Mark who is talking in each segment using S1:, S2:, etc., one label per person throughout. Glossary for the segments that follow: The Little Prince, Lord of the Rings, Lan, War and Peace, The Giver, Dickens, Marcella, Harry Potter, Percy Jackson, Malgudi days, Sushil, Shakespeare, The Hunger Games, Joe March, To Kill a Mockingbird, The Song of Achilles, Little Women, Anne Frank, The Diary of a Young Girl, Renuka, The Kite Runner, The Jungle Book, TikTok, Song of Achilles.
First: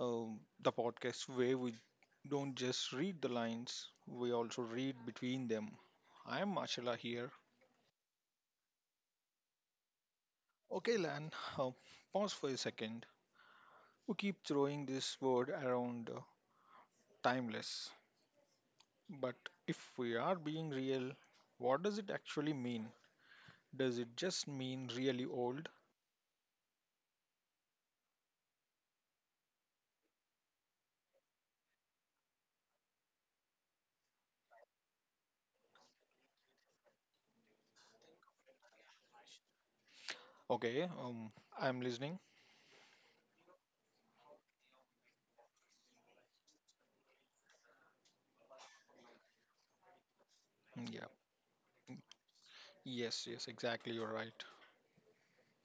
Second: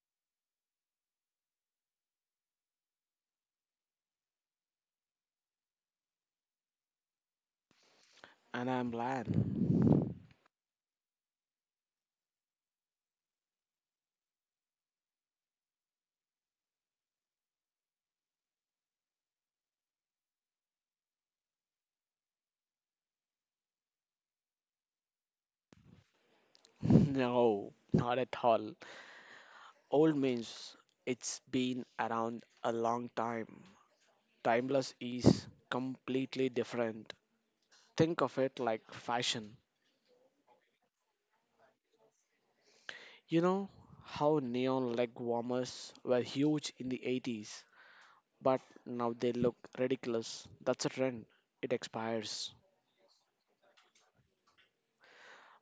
S1: The podcast where we don't just read the lines, we also read between them. I'm Marcella here.
S2: And I'm Lan.
S1: Okay, Lan, uh, pause for a second. We keep throwing this word around, timeless, but if we are being real, what does it actually mean? Does it just mean really old?
S2: No, not at all. Old means it's been around a long time. Timeless is completely different. Think of it like fashion.
S1: Okay, I'm listening.
S2: You know how neon leg warmers were huge in the 80s, but now they look ridiculous. That's a
S1: Yeah.
S2: trend, it expires.
S1: Yes, yes, exactly. You're right.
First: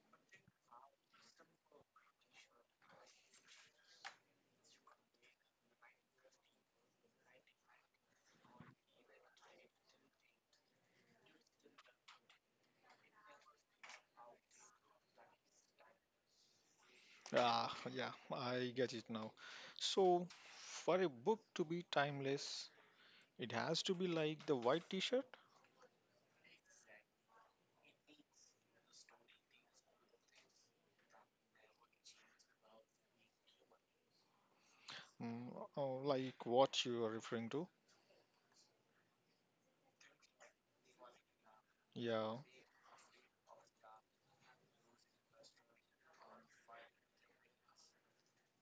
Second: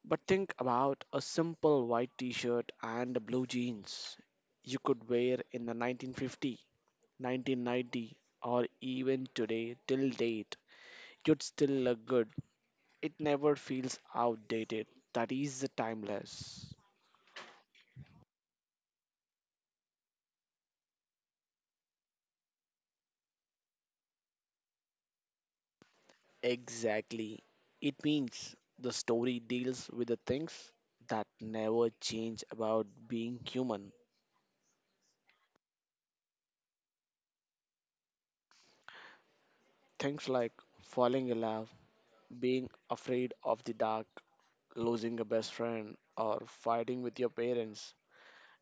S2: But think about a simple white t shirt and blue jeans you could wear in the 1950 1990, or even today till date, you'd still look good. It never feels outdated. That is the timeless.
S1: Ah, yeah, I get it now. So, for a book to be timeless, it has to be like the white t-shirt,
S2: Exactly. It means the story deals with the things that never change about being human.
S1: mm, or like what you are referring to.
S2: Things like falling in love,
S1: Yeah,
S2: being afraid of the dark, losing a best friend, or fighting with your parents.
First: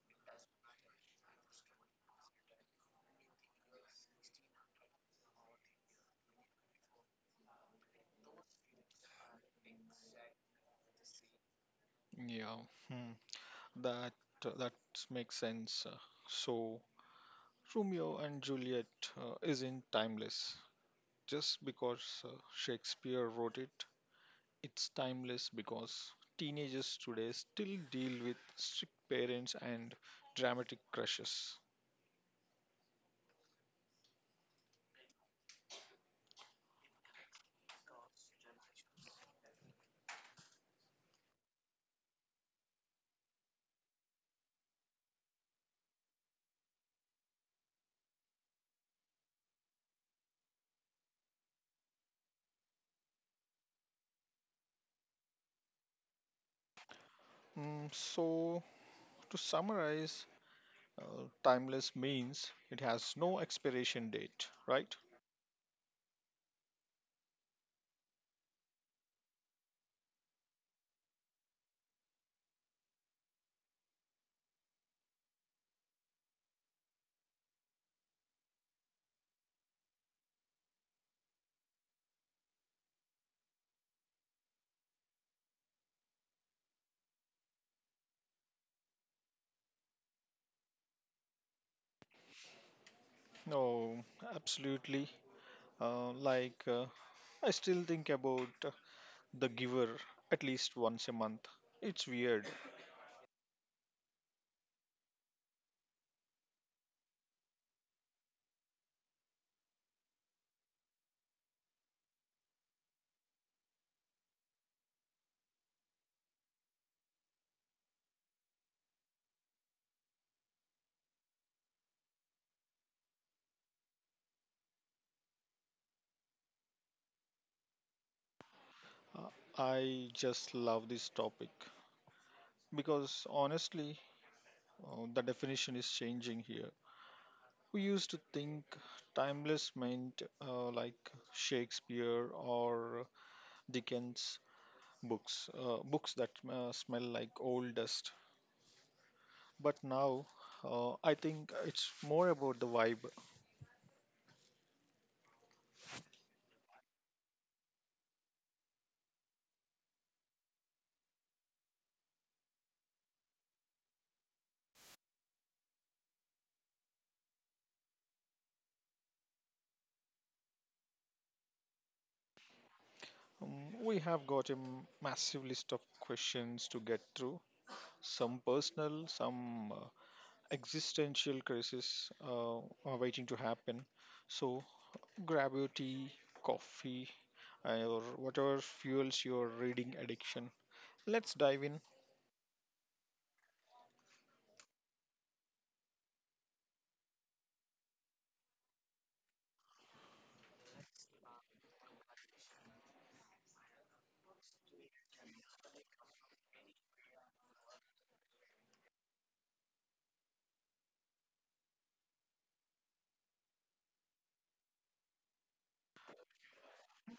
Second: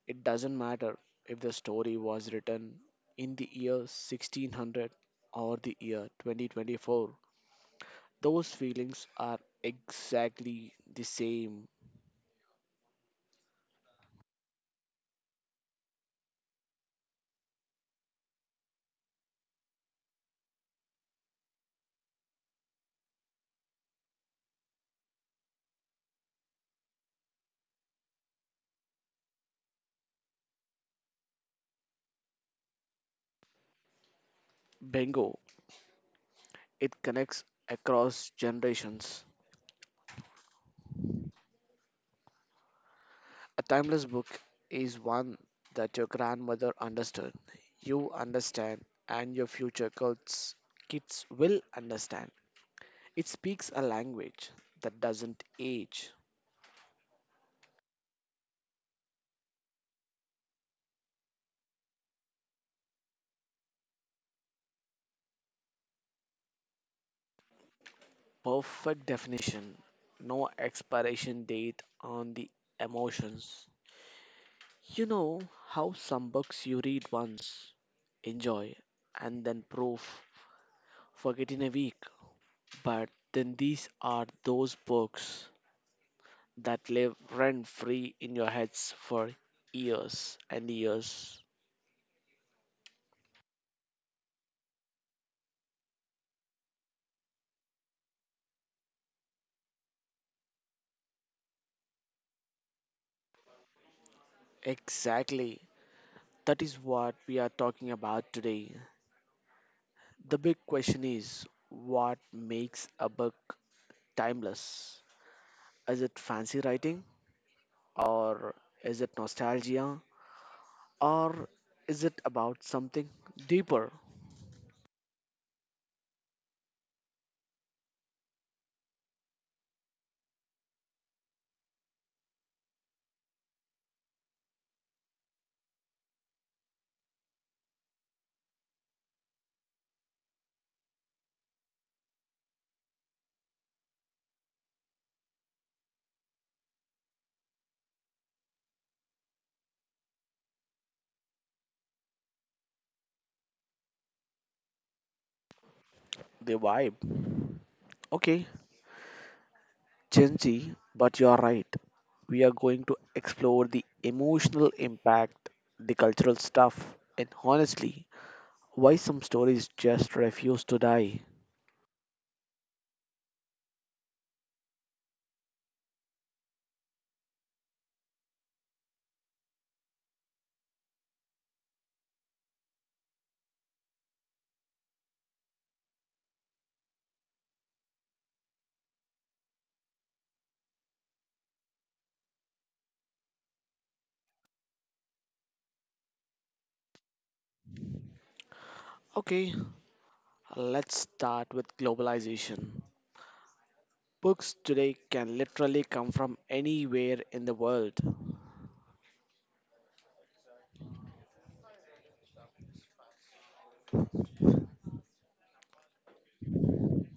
S2: It doesn't matter if the story was written in the year 1600 or the year 2024, those feelings are exactly the same.
S1: yeah. Hmm. That that makes sense. So, Romeo and Juliet isn't timeless just because Shakespeare wrote it. It's timeless because teenagers today still deal with strict parents and dramatic crushes.
S2: Bingo! It connects across generations. A timeless book is one that your grandmother understood, you understand, and your future kids will understand. It speaks a language that doesn't age.
S1: Mm, so, to summarize, timeless means it has no expiration date, right?
S2: Perfect definition. No expiration date on the emotions. You know how some books you read once, enjoy, and then proof, forget in a week. But then these are those books that live rent free in your heads for years and years.
S1: No, absolutely. Uh, like, uh, I still think about The Giver at least once a month. It's weird.
S2: Exactly. That is what we are talking about today. The big question is what makes a book timeless? Is it fancy writing? Or is it nostalgia? Or is it about something deeper?
S1: Uh, I just love this topic because honestly, the definition is changing here. We used to think timeless meant like Shakespeare or Dickens books, books that smell like old dust. But now I think it's more about the vibe.
S2: The vibe. Okay, Gen Z, but you're right. We are going to explore the emotional impact, the cultural stuff, and honestly, why some stories just refuse to die.
S1: We have got a massive list of questions to get through, some personal, some existential crisis are waiting to happen. So grab your tea, coffee, or whatever fuels your reading addiction. Let's dive in.
S2: Okay, let's start with globalization. Books today can literally come from anywhere in the world.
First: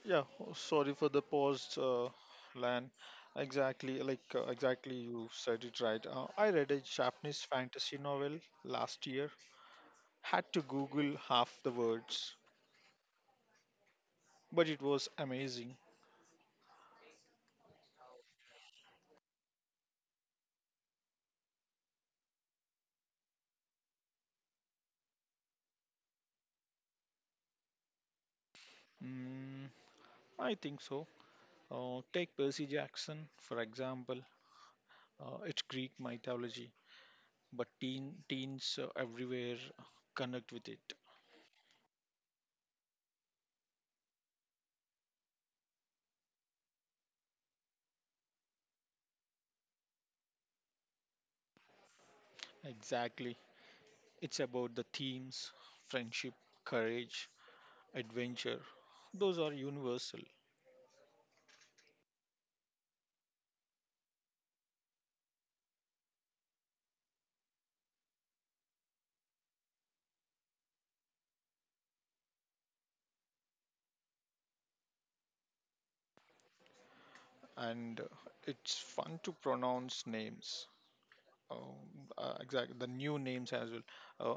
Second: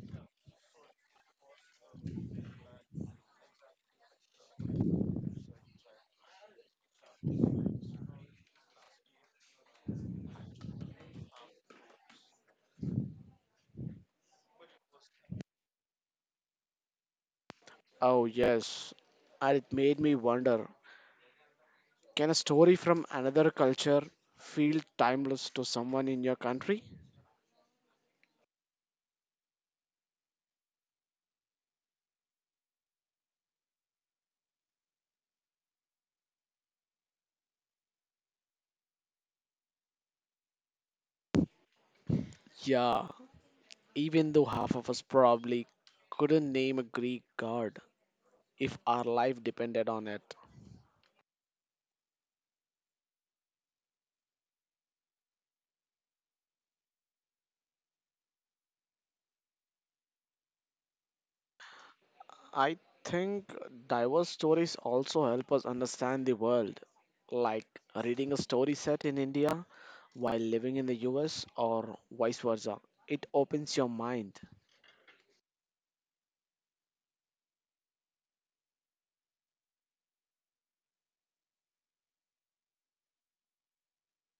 S1: Yeah, oh, sorry for the pause, Lan. Exactly, you said it right. I read a Japanese fantasy novel last year. Had to Google half the words, but it was amazing.
S2: Oh, yes. And it made me wonder, can a story from another culture feel timeless to someone in your country?
S1: Mm, I think so. Take Percy Jackson for example. It's Greek mythology, but teens everywhere connect with it.
S2: Yeah, even though half of us probably couldn't name a Greek god if our life depended on it.
S1: Exactly, it's about the themes, friendship, courage, adventure. Those are universal,
S2: I think diverse stories also help us understand the world, like reading a story set in India while living in the US or vice versa. It opens your mind.
S1: and it's fun to pronounce names. Exactly, the new names as well,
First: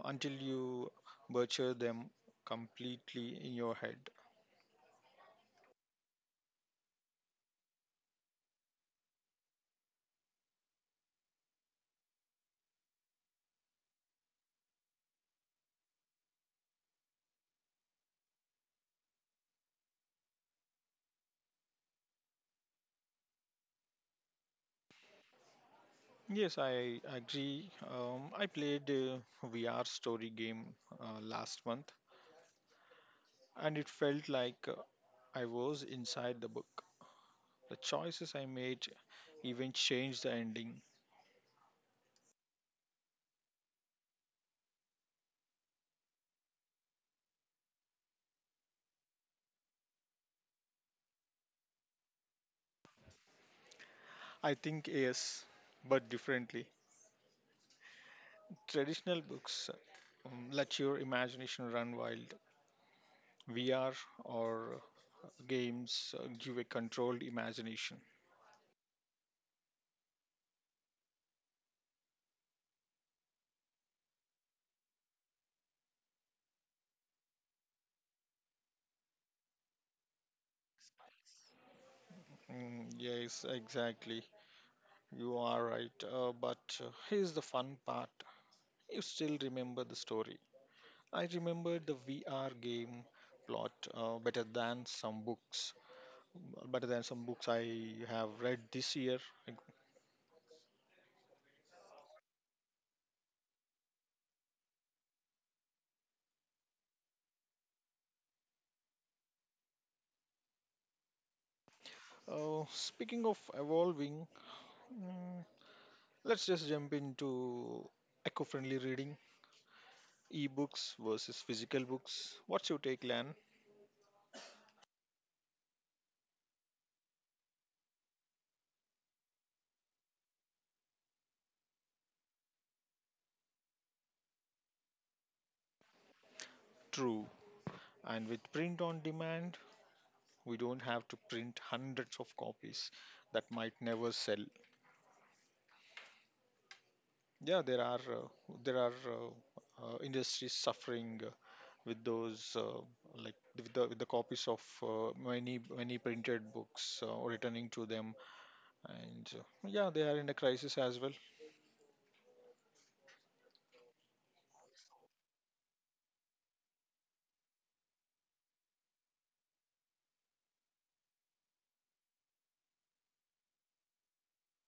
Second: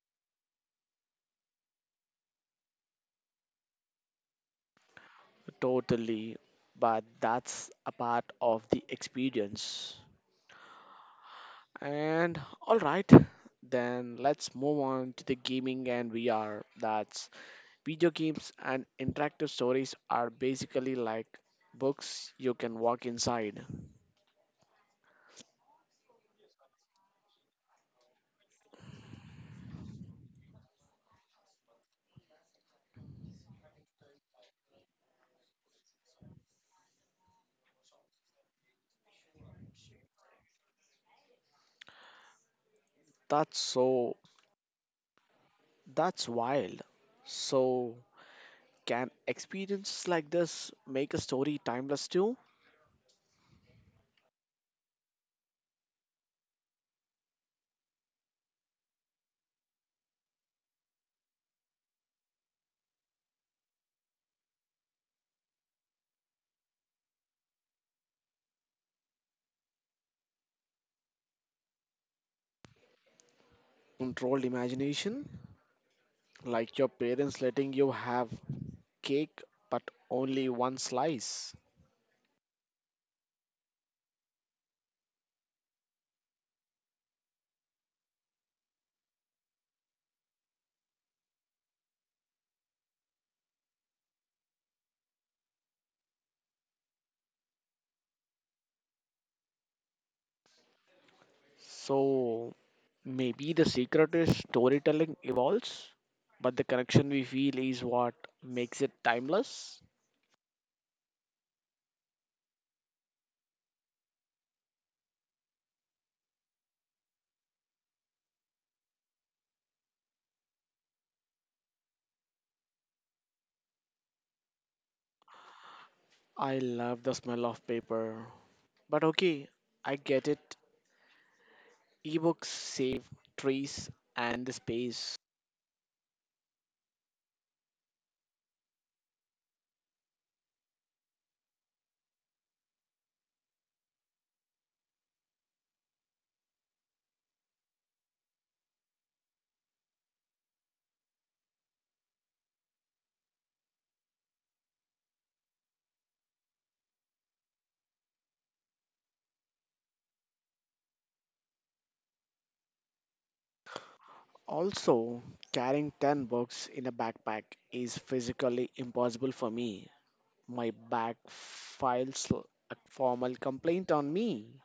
S1: until you butcher them completely in your head.
S2: Totally, but that's a part of the experience. And all right, then let's move on to the gaming and VR. That's Video games and interactive stories are basically like books you can walk inside.
S1: Yes, I agree. I played a VR story game last month, and it felt like I was inside the book. The choices I made even changed the ending.
S2: That's so that's wild. So can experiences like this make a story timeless too?
S1: I think yes, but differently. Traditional books let your imagination run wild. VR or games give a controlled imagination.
S2: Controlled imagination, like your parents letting you have cake, but only one slice.
S1: Mm, yes, exactly. You are right. But here's the fun part, you still remember the story. I remember the VR game plot better than some books, better than some books I have read this year.
S2: So maybe the secret is storytelling evolves, but the connection we feel is what makes it timeless.
S1: Speaking of evolving, mm, let's just jump into eco friendly reading, ebooks versus physical books. What's your take, Lan?
S2: I love the smell of paper. But okay, I get it. Ebooks save trees and the space.
S1: True. And with print on demand, we don't have to print hundreds of copies that might never sell. Yeah, there are industries suffering with those, like with the copies of many many printed books returning to them, and yeah, they are in a crisis as well.
S2: Also, carrying 10 books in a backpack is physically impossible for me. My back files a formal complaint on me.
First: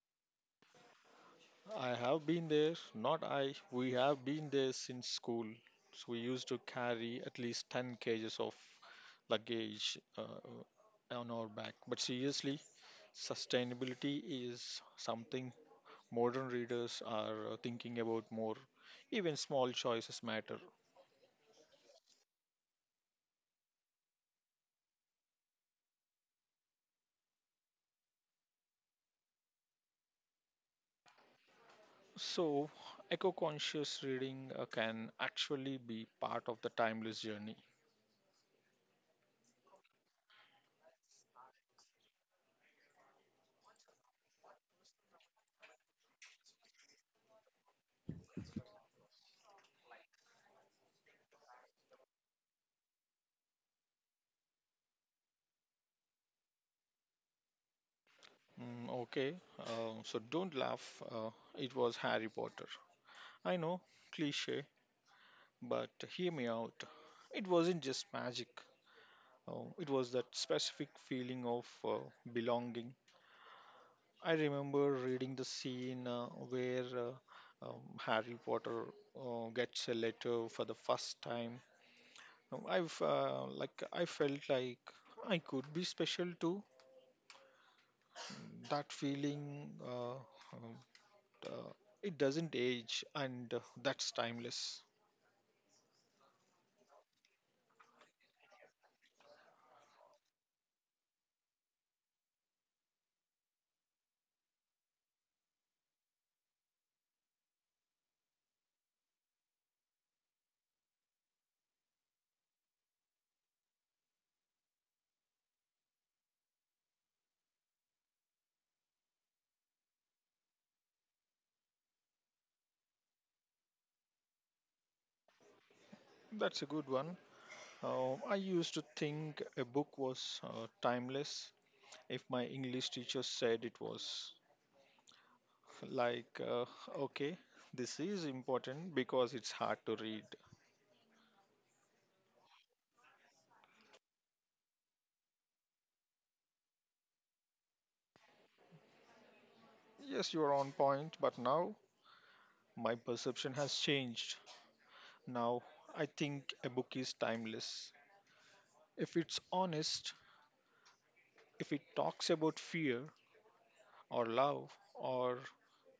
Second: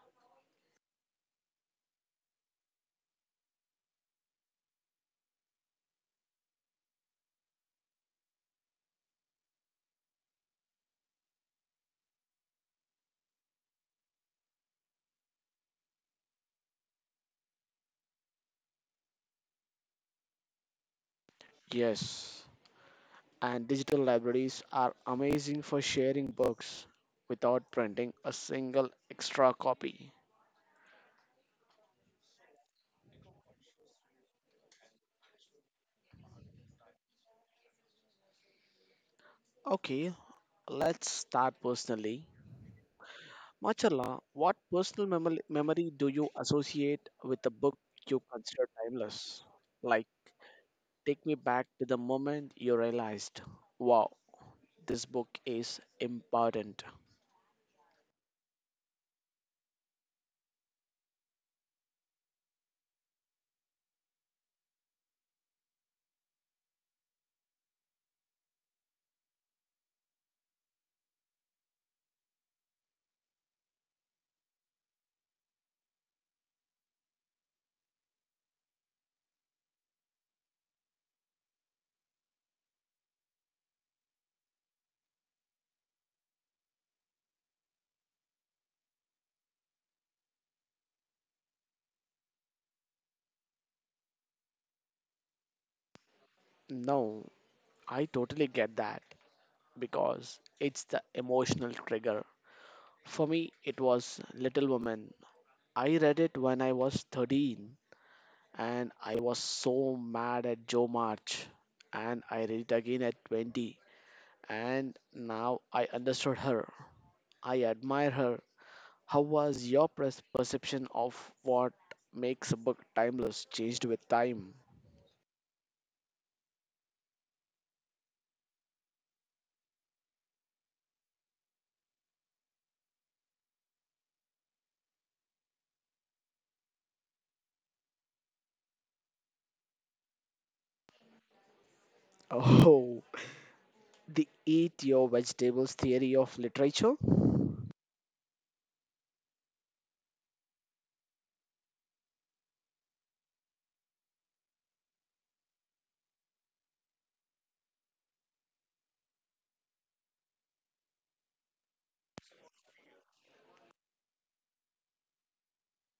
S1: I have been there, not I. We have been there since school. So we used to carry at least 10 kg kgs of luggage on our back. But seriously, sustainability is something modern readers are thinking about more. Even small choices matter.
S2: Yes, and digital libraries are amazing for sharing books without printing a single extra copy.
S1: So, eco conscious reading can actually be part of the timeless journey.
S2: Okay, let's start personally. Machala, what personal memory do you associate with a book you consider timeless? Like, take me back to the moment you realized, wow, this book is important.
S1: Okay, so don't laugh. It was Harry Potter. I know, cliche, but hear me out. It wasn't just magic. Oh, it was that specific feeling of belonging. I remember reading the scene where Harry Potter gets a letter for the first time. I've Like I felt like I could be special too. That feeling, um, uh, it doesn't age, and that's timeless.
S2: No, I totally get that because it's the emotional trigger. For me, it was Little Women. I read it when I was 13 and I was so mad at Joe March. And I read it again at 20 and now I understood her. I admire her. How was your perception of what makes a book timeless changed with time?
S1: That's a good one. I used to think a book was timeless if my English teacher said it was. Like, okay, this is important because it's hard to read.
S2: Oh, the eat your vegetables theory of literature?
S1: Yes, you are on point, but now my perception has changed. Now I think a book is timeless. If it's honest, if it talks about fear or love or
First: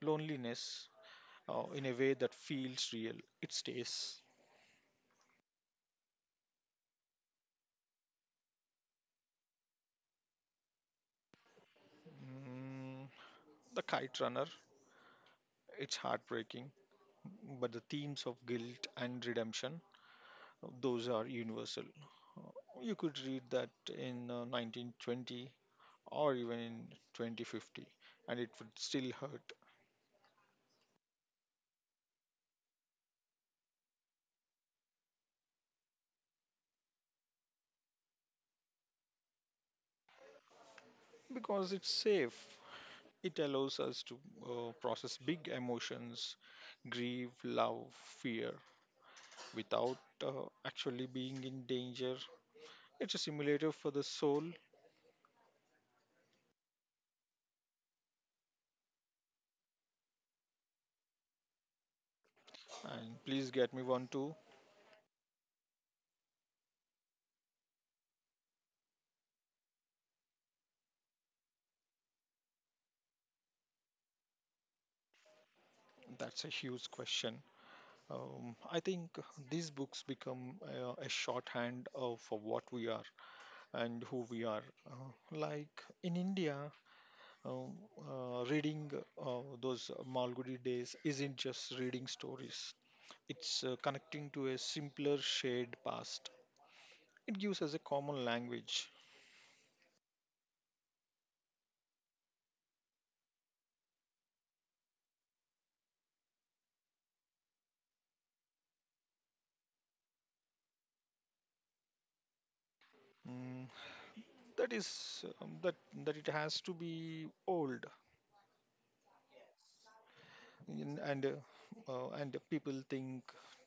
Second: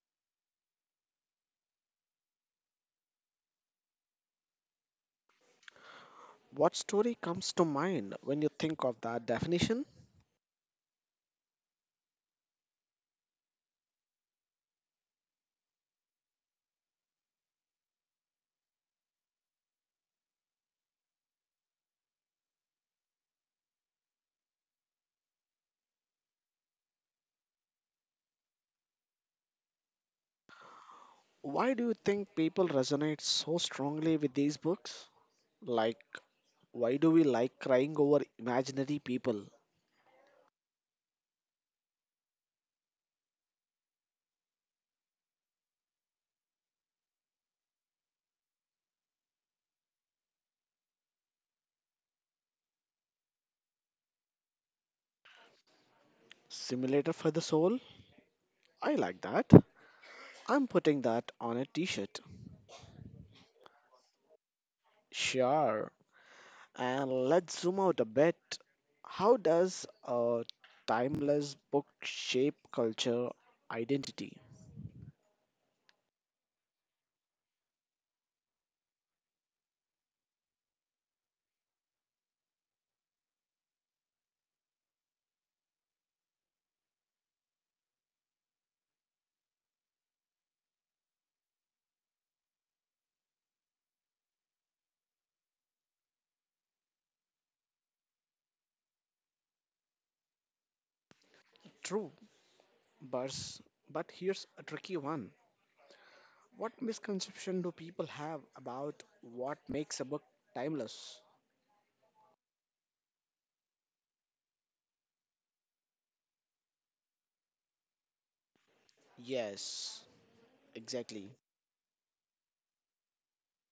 S1: loneliness in a way that feels real, it stays.
S2: What story comes to mind when you think of that definition?
S1: Mm, the Kite Runner. It's heartbreaking, but the themes of guilt and redemption, those are universal. You could read that in 1920 or even in 2050, and it would still hurt
S2: Why do you think people resonate so strongly with these books? Like, why do we like crying over imaginary people?
S1: because it's safe. It allows us to process big emotions, grief, love, fear, without actually being in danger. It's a simulator for the soul,
S2: Simulator for the soul? I like that. I'm putting that on a t shirt.
S1: and please get me one too.
S2: Sure. And let's zoom out a bit. How does a timeless book shape culture identity?
S1: That's a huge question. I think these books become a shorthand for what we are and who we are. Like in India, um, reading those Malgudi days isn't just reading stories, it's connecting to a simpler, shared past. It gives us a common language.
S2: True, but, but here's a tricky one. What misconception do people have about what makes a book timeless?
S1: Mm, that is that that it has to be old,
S2: Yes,
S1: in- and
S2: exactly.
S1: uh, uh, and people think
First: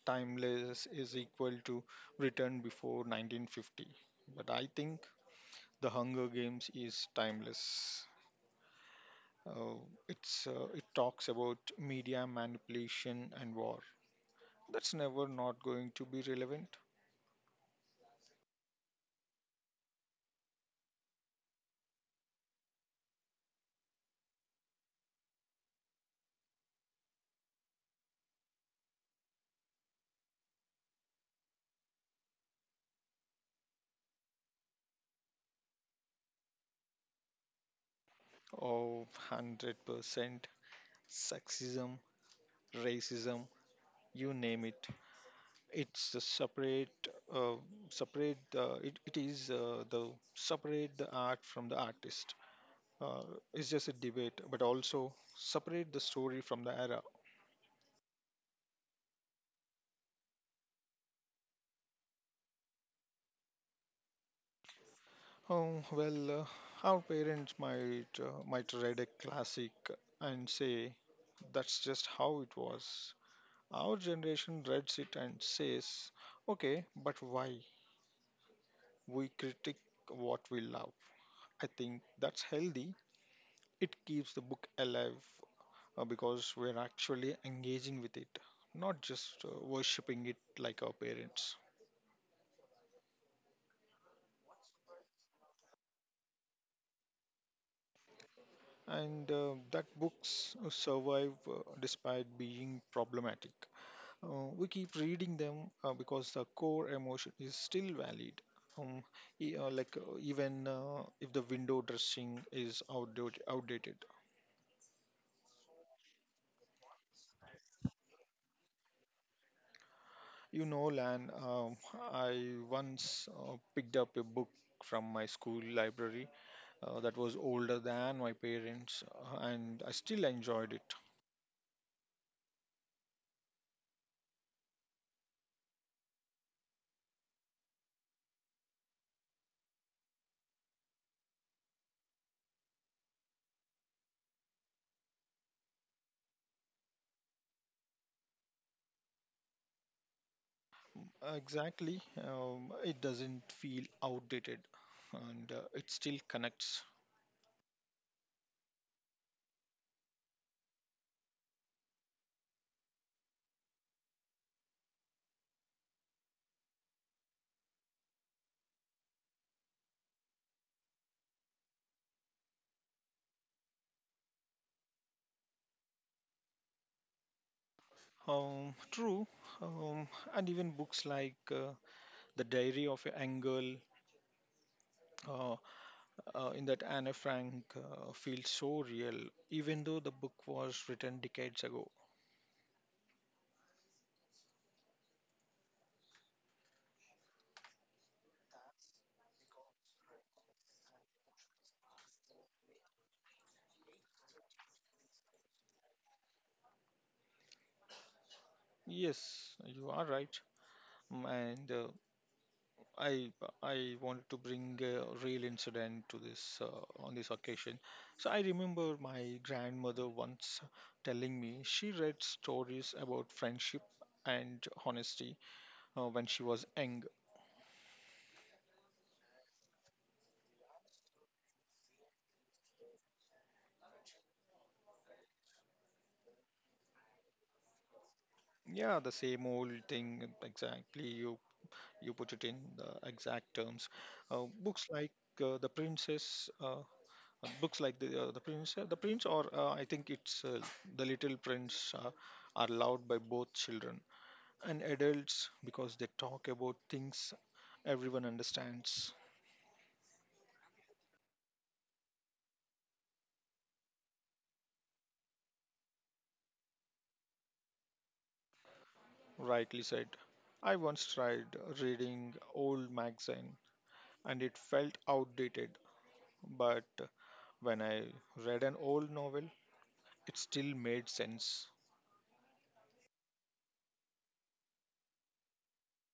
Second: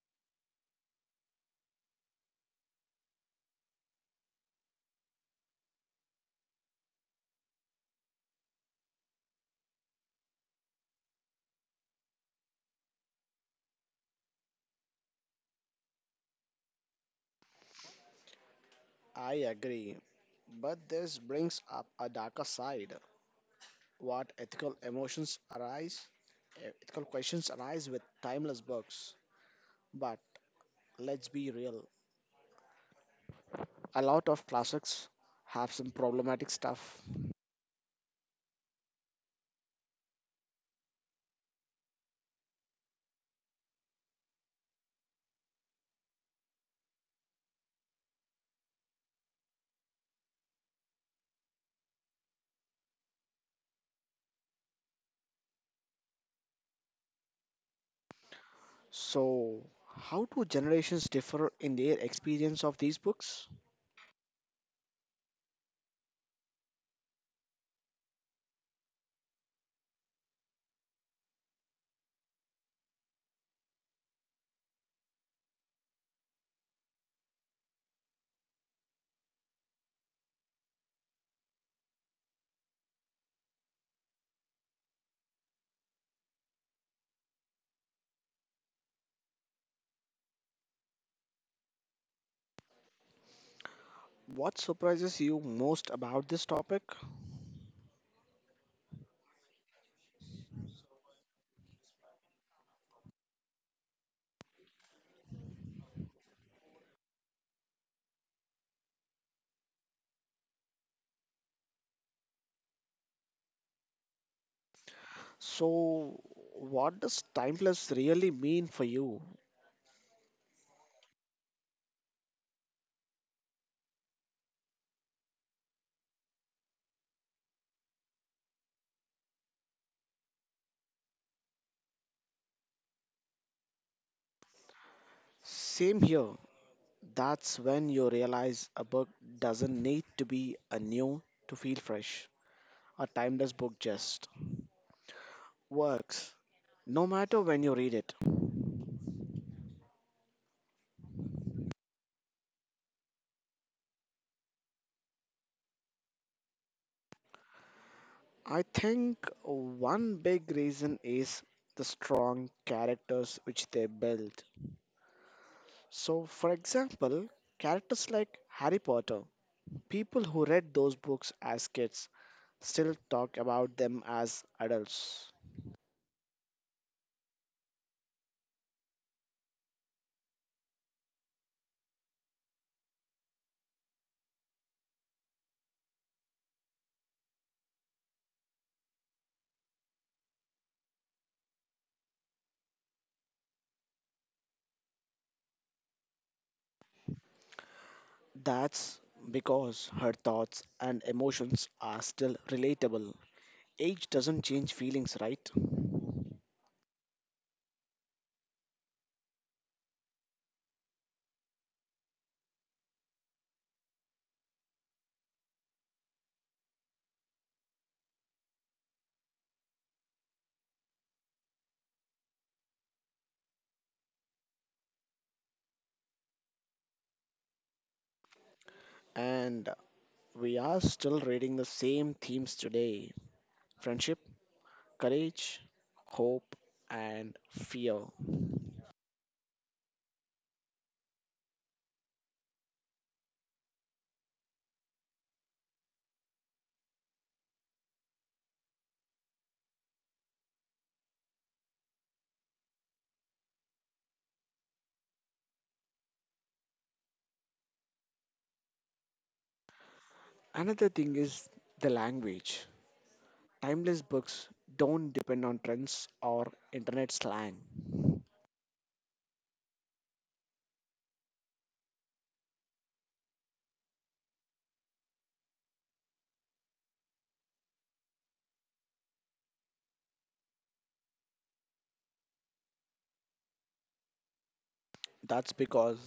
S1: timeless is equal to written before 1950. But I think the Hunger Games is timeless. uh, it talks about media manipulation and war. That's never not going to be relevant.
S2: I agree, but this brings up a darker side. What ethical emotions arise? Ethical questions arise with timeless books. But let's be real, a lot of classics have some problematic stuff.
S1: Or 100% sexism, racism, you name it. It's a separate, uh, separate. It, it is the Separate the art from the artist. Uh, it's just a debate, but also separate the story from the era.
S2: So, how do generations differ in their experience of these books?
S1: Oh well, our parents might, read a classic and say that's just how it was. Our generation reads it and says, okay, but why? We critique what we love. I think that's healthy. It keeps the book alive because we're actually engaging with it, not just worshipping it like our parents.
S2: What surprises you most about this topic?
S1: And that books survive despite being problematic. We keep reading them because the core emotion is still valid. Um, even if the window dressing is outdated.
S2: So, what does timeless really mean for you?
S1: You know, Lan, I once picked up a book from my school library that was older than my parents, and I still enjoyed it.
S2: Same here. That's when you realize a book doesn't need to be a new to feel fresh. A timeless book just works, no matter when you read it.
S1: Exactly, it doesn't feel outdated, and it still connects.
S2: I think one big reason is the strong characters which they build. So, for example, characters like Harry Potter, people who read those books as kids still talk about them as adults.
S1: True, um, and even books like The Diary of a Young Girl, uh, in that Anne Frank feels so real, even though the book was written decades ago.
S2: That's because her thoughts and emotions are still relatable. Age doesn't change feelings, right?
S1: Yes, you are right. And I I wanted to bring a real incident to this, on this occasion. So I remember my grandmother once telling me she read stories about friendship and honesty when she was young.
S2: And we are still reading the same themes today: friendship, courage, hope, and fear.
S1: Yeah, the same old thing exactly. You put it in the exact terms. Uh, books like uh, the princess. Uh, Books like the prince or I think it's the Little Prince are loved by both children and adults because they talk about things everyone understands.
S2: Another thing is the language. Timeless books don't depend on trends or internet slang.
S1: Rightly said. I once tried reading old magazine and it felt outdated, but when I read an old novel, it still made sense.
S2: That's because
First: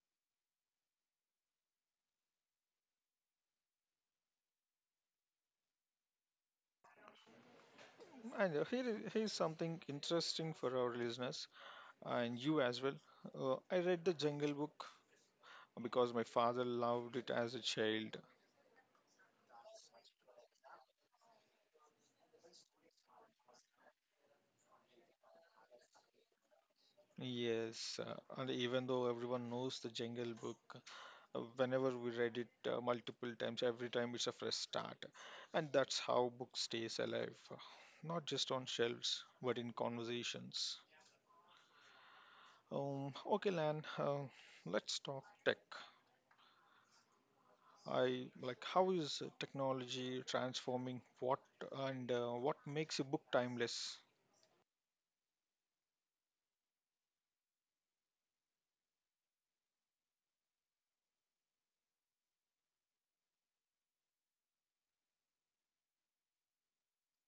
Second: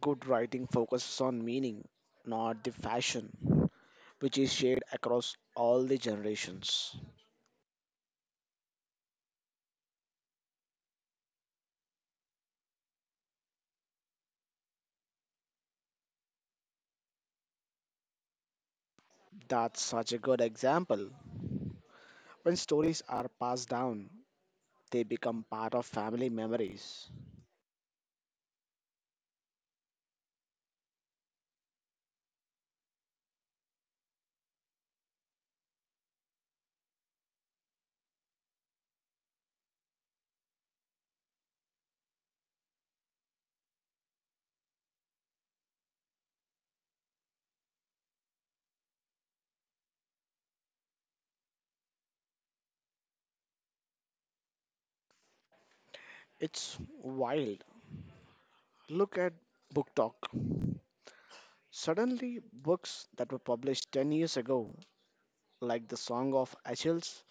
S2: good writing focuses on meaning, not the fashion, which is shared across all the generations.
S1: And here's something interesting for our listeners and you as well. I read the Jungle Book because my father loved it as a child.
S2: That's such a good example. When stories are passed down, they become part of family memories.
S1: Yes, and even though everyone knows the Jungle Book, whenever we read it, multiple times, every time it's a fresh start, and that's how book stays alive, not just on shelves but in conversations. Okay, Lan, let's talk tech. I like, how is technology transforming what, and what makes a book timeless?
S2: It's wild. Look at Book Talk. Suddenly, books that were published 10 years ago, like The Song of Achilles,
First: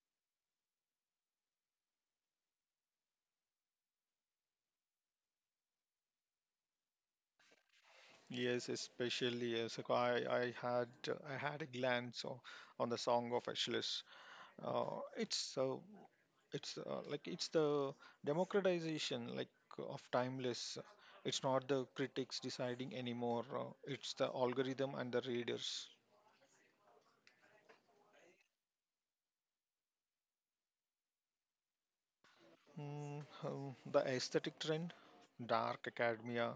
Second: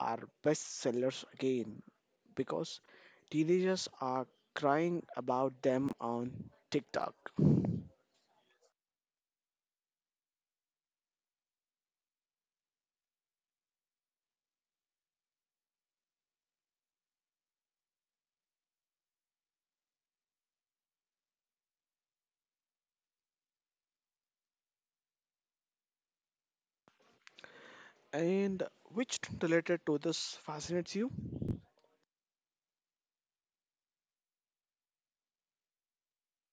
S2: are bestsellers again because teenagers are crying about them on TikTok.
S1: Yes, especially yes. Like I had a glance on the Song of Achilles. Uh, it's uh, it's the democratization, like, of timeless. It's not the critics deciding anymore, it's the algorithm and the readers.
S2: And which trend related to this fascinates you?
S1: The aesthetic trend, dark academia,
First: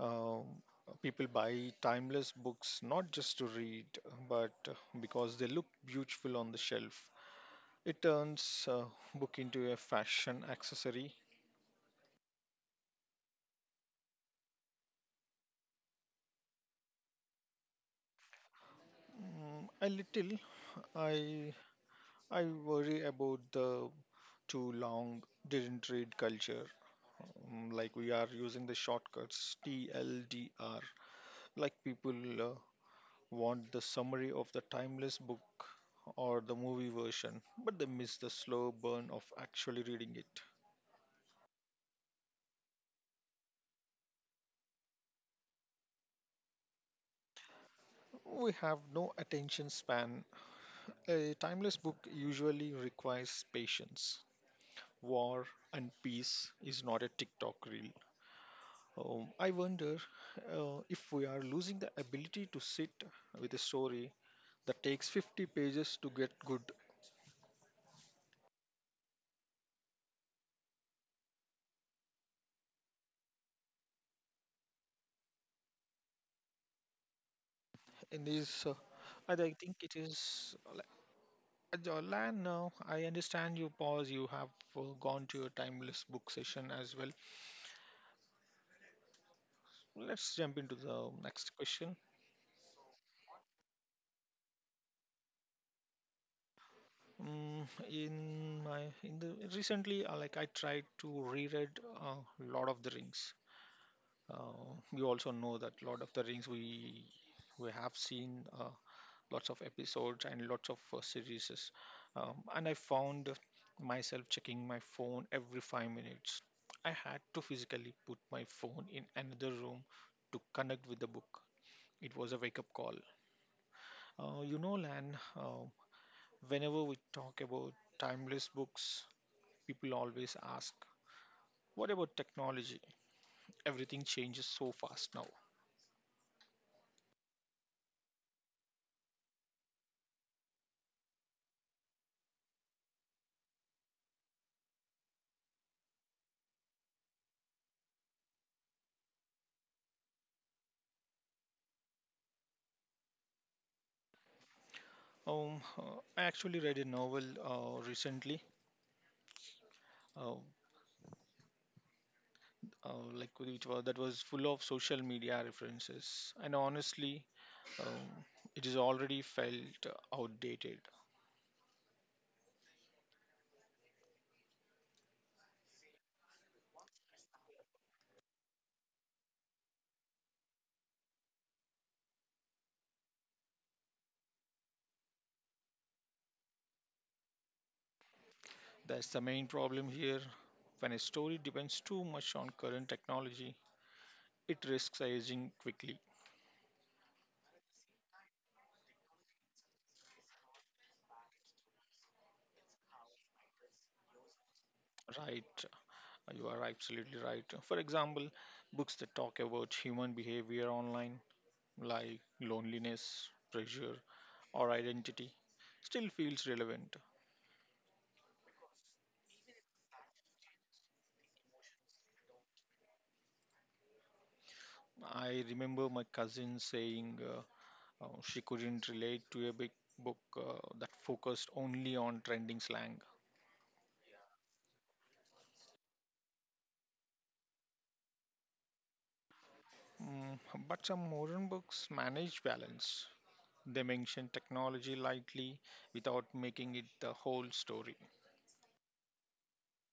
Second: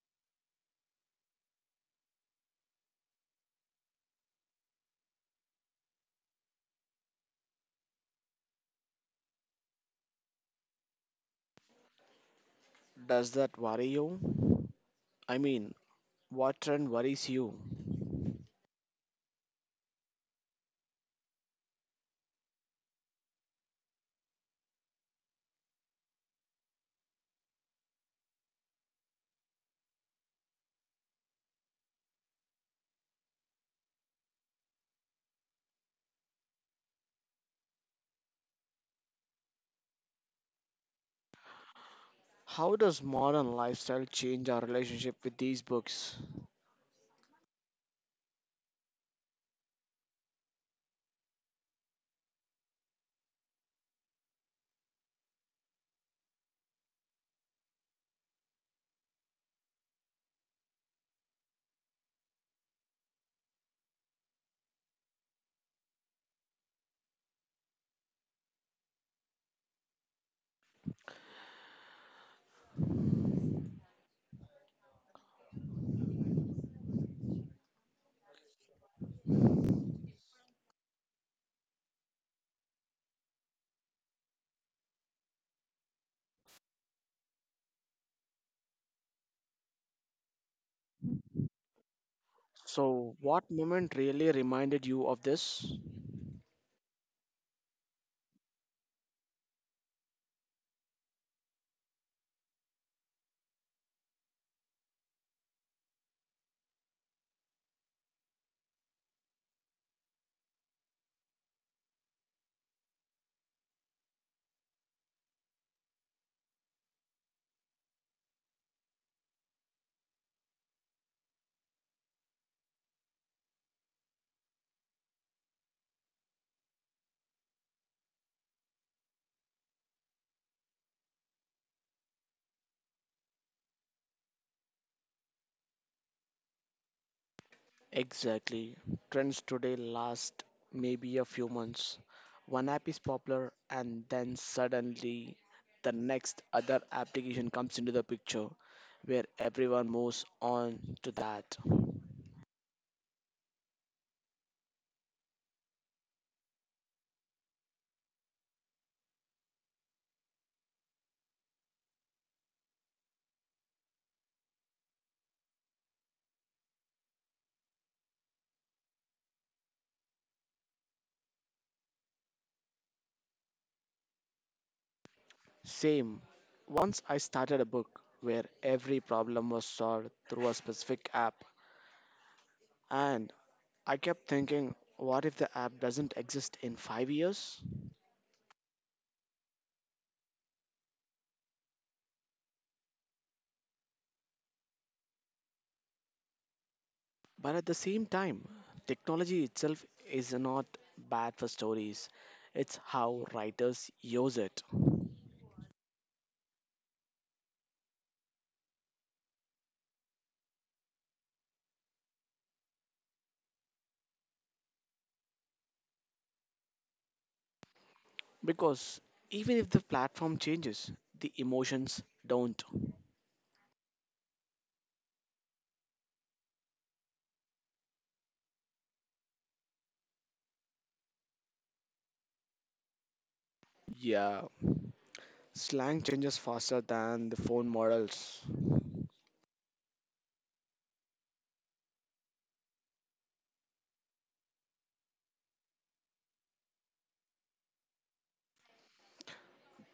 S1: um, people buy timeless books not just to read but because they look beautiful on the shelf. It turns book into a fashion accessory.
S2: Does that worry you? I mean, what trend worries you?
S1: Mm, a little. I i worry about the too long, didn't read culture. Like we are using the shortcuts, TLDR. Like people uh, want the summary of the timeless book or the movie version, but they miss the slow burn of actually reading it.
S2: How does modern lifestyle change our relationship with these books?
S1: We have no attention span. A timeless book usually requires patience. War and Peace is not a TikTok reel. I wonder if we are losing the ability to sit with a story that takes 50 pages to get good. In this, think it is. Lan, now I understand you pause. You have gone to your timeless book session as well. Let's jump into the next question.
S2: So, what moment really reminded you of this?
S1: Mm, in the recently, like I tried to reread Lord of the Rings. You also know that Lord of the Rings, we have seen lots of episodes and lots of series. And I found myself checking my phone every 5 minutes. I had to physically put my phone in another room to connect with the book. It was a wake up call. Lan, whenever we talk about timeless books, people always ask, what about technology? Everything changes so fast now.
S2: Exactly. Trends today last maybe a few months. One app is popular, and then suddenly the next other application comes into the picture where everyone moves on to that.
S1: I actually read a novel recently. Uh, like which was That was full of social media references, and honestly, um, it is already felt outdated.
S2: Same. Once I started a book where every problem was solved through a specific app, and I kept thinking, what if the app doesn't exist in 5 years?
S1: That's the main problem here. When a story depends too much on current technology, it risks aging quickly.
S2: But at the same time, technology itself is not bad for stories, it's how writers use it.
S1: Right, you are absolutely right. For example, books that talk about human behavior online, like loneliness, pressure, or identity, still feels relevant.
S2: Because even if the platform changes, the emotions don't.
S1: I remember my cousin saying she couldn't relate to a big book that focused only on trending slang.
S2: Yeah, slang changes faster than the phone models.
S1: Mm, but some modern books manage balance. They mention technology lightly without making it the whole story.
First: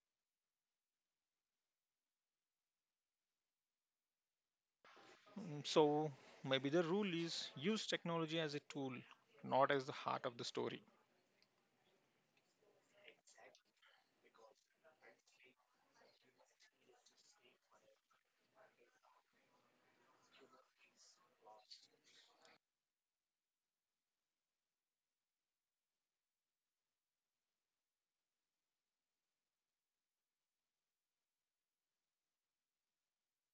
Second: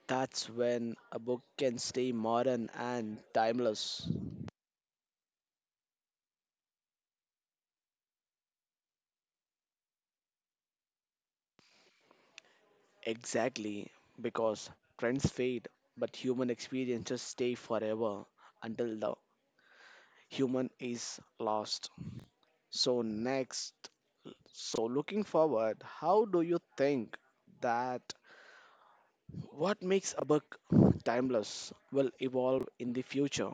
S2: That's when a book can stay modern and timeless.
S1: So maybe the rule is use technology as a tool, not as the heart of the story.
S2: Exactly, because trends fade, but human experiences stay forever until the human is lost. So, next, so looking forward, how do you think that what makes a book timeless will evolve in the future?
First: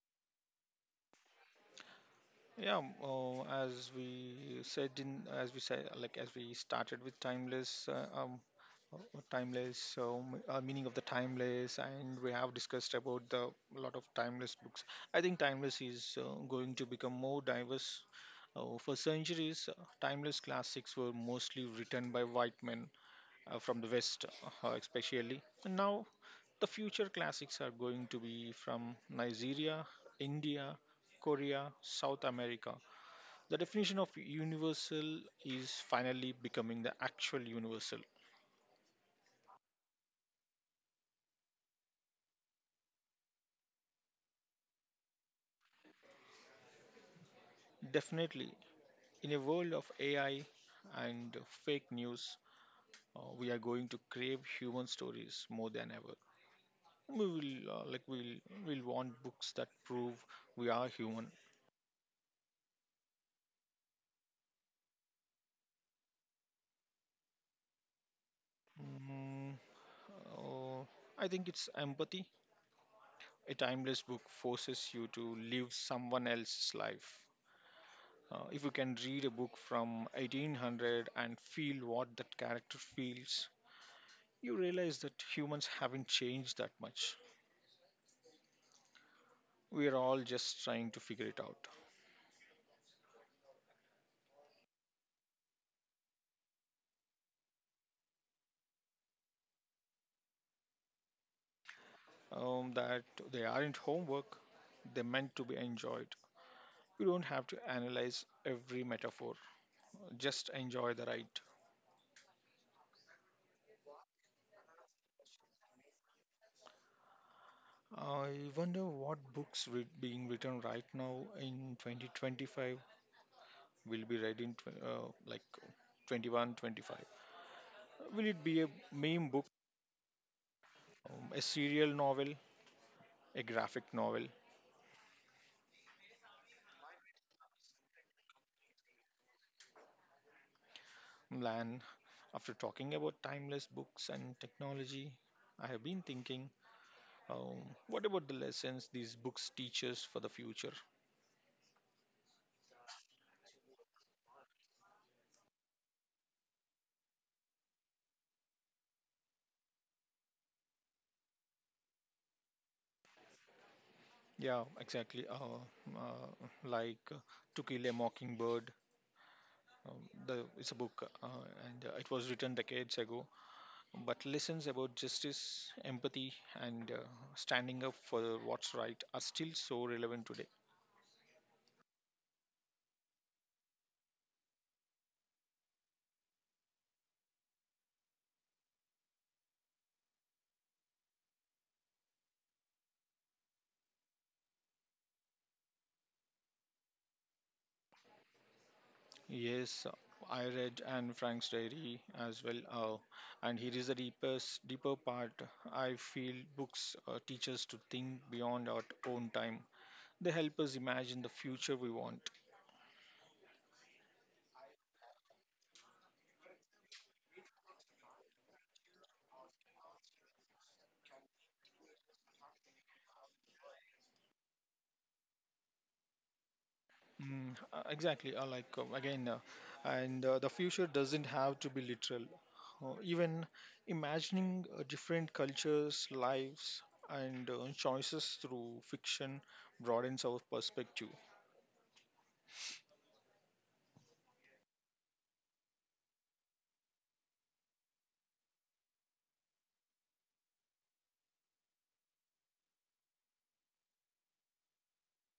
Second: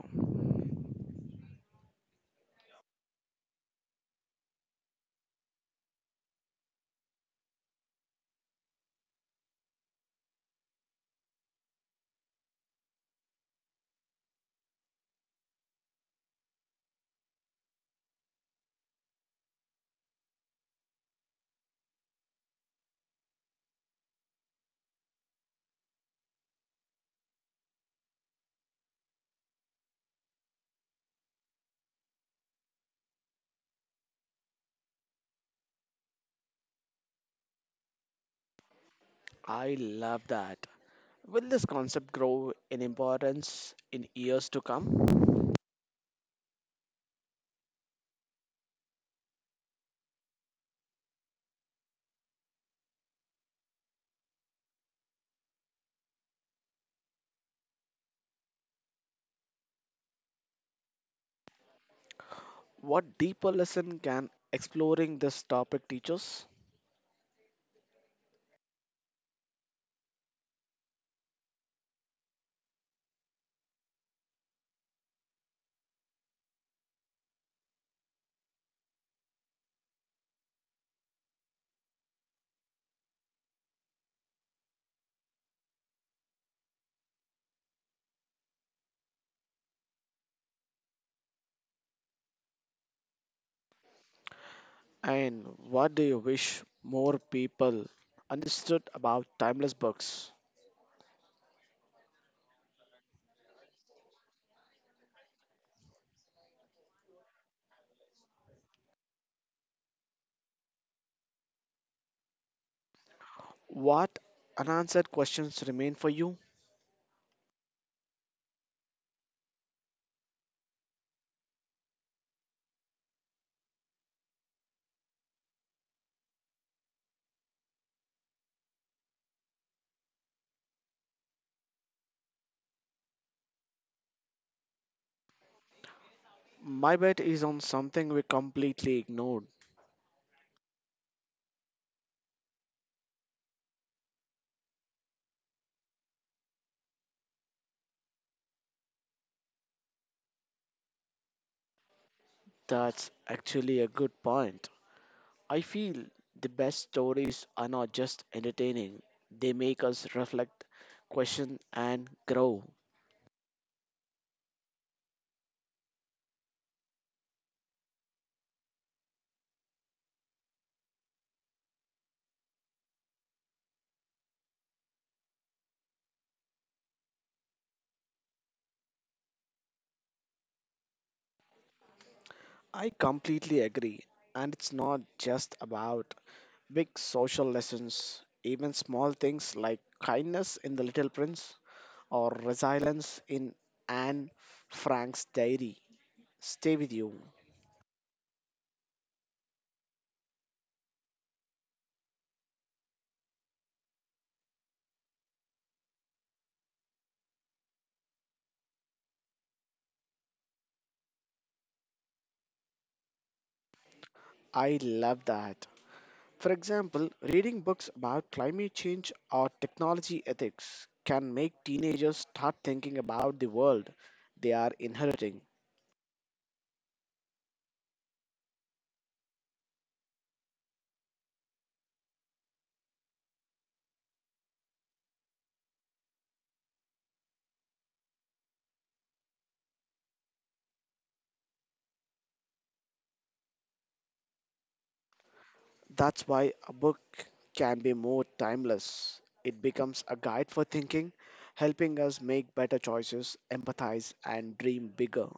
S1: Yeah, as we said in, as we said, like As we started with timeless, timeless, meaning of the timeless, and we have discussed about the lot of timeless books. I think timeless is going to become more diverse. For centuries, timeless classics were mostly written by white men from the West, especially. And now, the future classics are going to be from Nigeria, India, Korea, South America. The definition of universal is finally becoming the actual universal.
S2: I love that. Will this concept grow in importance in years to come?
S1: Definitely, in a world of AI and fake news, we are going to crave human stories more than ever. We will uh, like we'll we'll want books that prove we are human.
S2: What deeper lesson can exploring this topic teach us?
S1: Mm, uh, I think it's empathy. A timeless book forces you to live someone else's life. If you can read a book from 1800 and feel what that character feels, you realize that humans haven't changed that much. We are all just trying to figure it out.
S2: And what do you wish more people understood about timeless books?
S1: That they aren't homework, they're meant to be enjoyed. You don't have to analyze every metaphor, just enjoy the ride.
S2: What unanswered questions remain for you?
S1: I wonder what being written right now in 2025 will be read in 21, 25? Will it be a meme book, a serial novel, a graphic novel?
S2: My bet is on something we completely ignored.
S1: Lan, after talking about timeless books and technology, I have been thinking, um, what about the lessons these books teach us for the future?
S2: That's actually a good point. I feel the best stories are not just entertaining, they make us reflect, question, and grow.
S1: Yeah, exactly. Uh, like uh, To Kill a Mockingbird, um, it's a book, and it was written decades ago, but lessons about justice, empathy, and standing up for what's right are still so relevant today.
S2: I completely agree. And it's not just about big social lessons, even small things like kindness in The Little Prince or resilience in Anne Frank's diary, stay with you.
S1: Yes, I read Anne Frank's diary as well, and here is the deeper part. I feel books teach us to think beyond our own time. They help us imagine the future we want.
S2: I love that. For example, reading books about climate change or technology ethics can make teenagers start thinking about the world they are inheriting.
S1: Exactly. Like again, and The future doesn't have to be literal. Even imagining different cultures, lives, and choices through fiction broadens our perspective.
S2: That's why a book can be more timeless. It becomes a guide for thinking, helping us make better choices, empathize, and dream bigger.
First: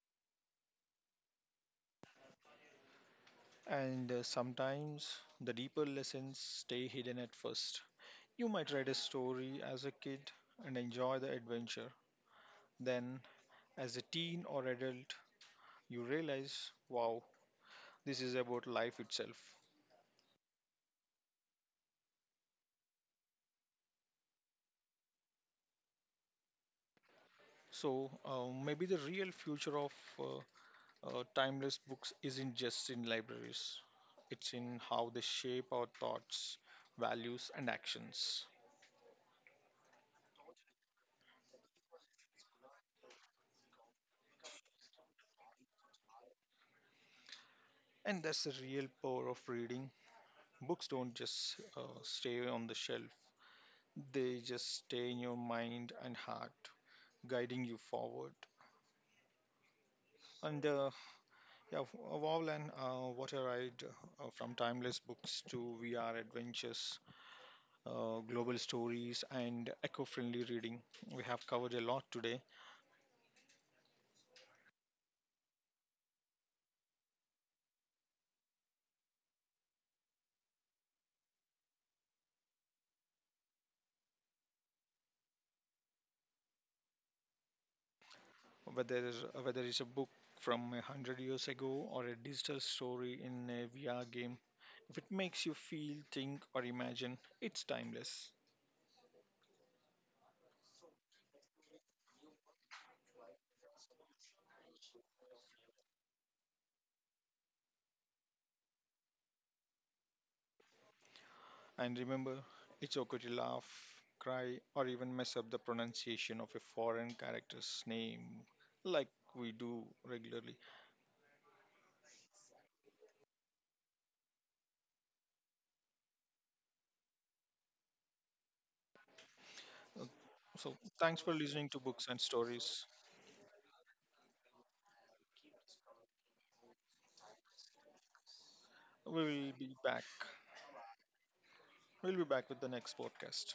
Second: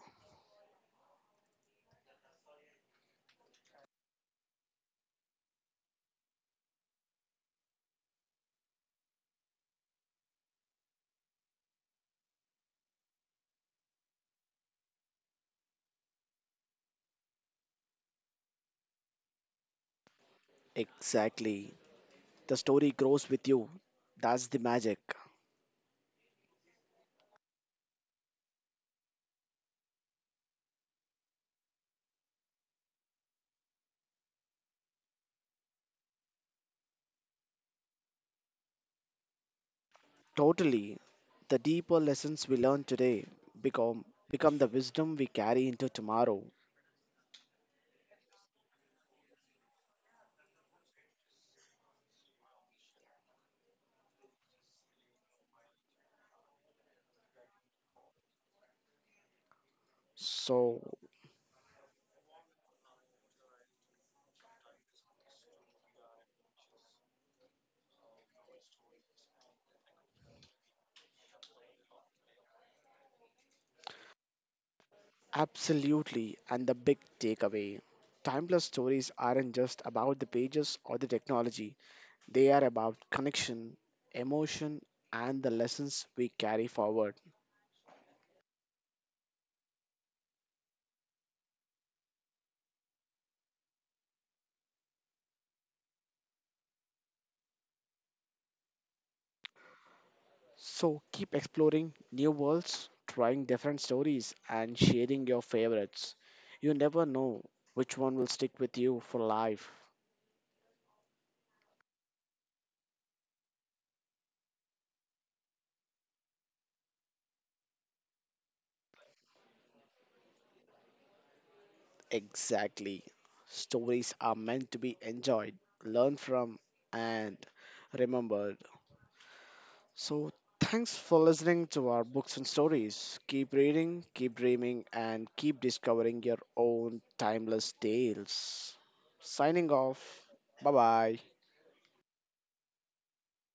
S1: And Sometimes the deeper lessons stay hidden at first. You might read a story as a kid and enjoy the adventure. Then, as a teen or adult, you realize, wow, this is about life itself.
S2: Exactly. The story grows with you. That's the magic.
S1: So maybe the real future of uh, timeless books isn't just in libraries, it's in how they shape our thoughts, values, and actions.
S2: Totally. The deeper lessons we learn today become become the wisdom we carry into tomorrow.
S1: And that's the real power of reading. Books don't just stay on the shelf, they just stay in your mind and heart, guiding you forward. And
S2: So,
S1: uh, yeah, Wowland, what a ride from timeless books to VR adventures, global stories, and eco-friendly reading. We have covered a lot today,
S2: absolutely. And the big takeaway: timeless stories aren't just about the pages or the technology. They are about connection, emotion, and the lessons we carry forward.
S1: whether whether it's a book from 100 years ago or a digital story in a VR game. If it makes you feel, think, or imagine, it's timeless.
S2: So keep exploring new worlds, trying different stories, and sharing your favorites. You never know which one will stick with you for life.
S1: And remember, it's okay to laugh, cry, or even mess up the pronunciation of a foreign character's name, like we do regularly.
S2: Exactly. Stories are meant to be enjoyed, learned from, and remembered.
S1: Uh,
S2: So,
S1: So,
S2: thanks for
S1: thanks for
S2: listening
S1: listening to
S2: to our
S1: Books and
S2: books and
S1: Stories.
S2: stories. Keep reading, keep dreaming, and keep discovering your own timeless tales.
S1: We will
S2: Signing
S1: be back
S2: off. Bye bye.
S1: We'll be back with the next podcast.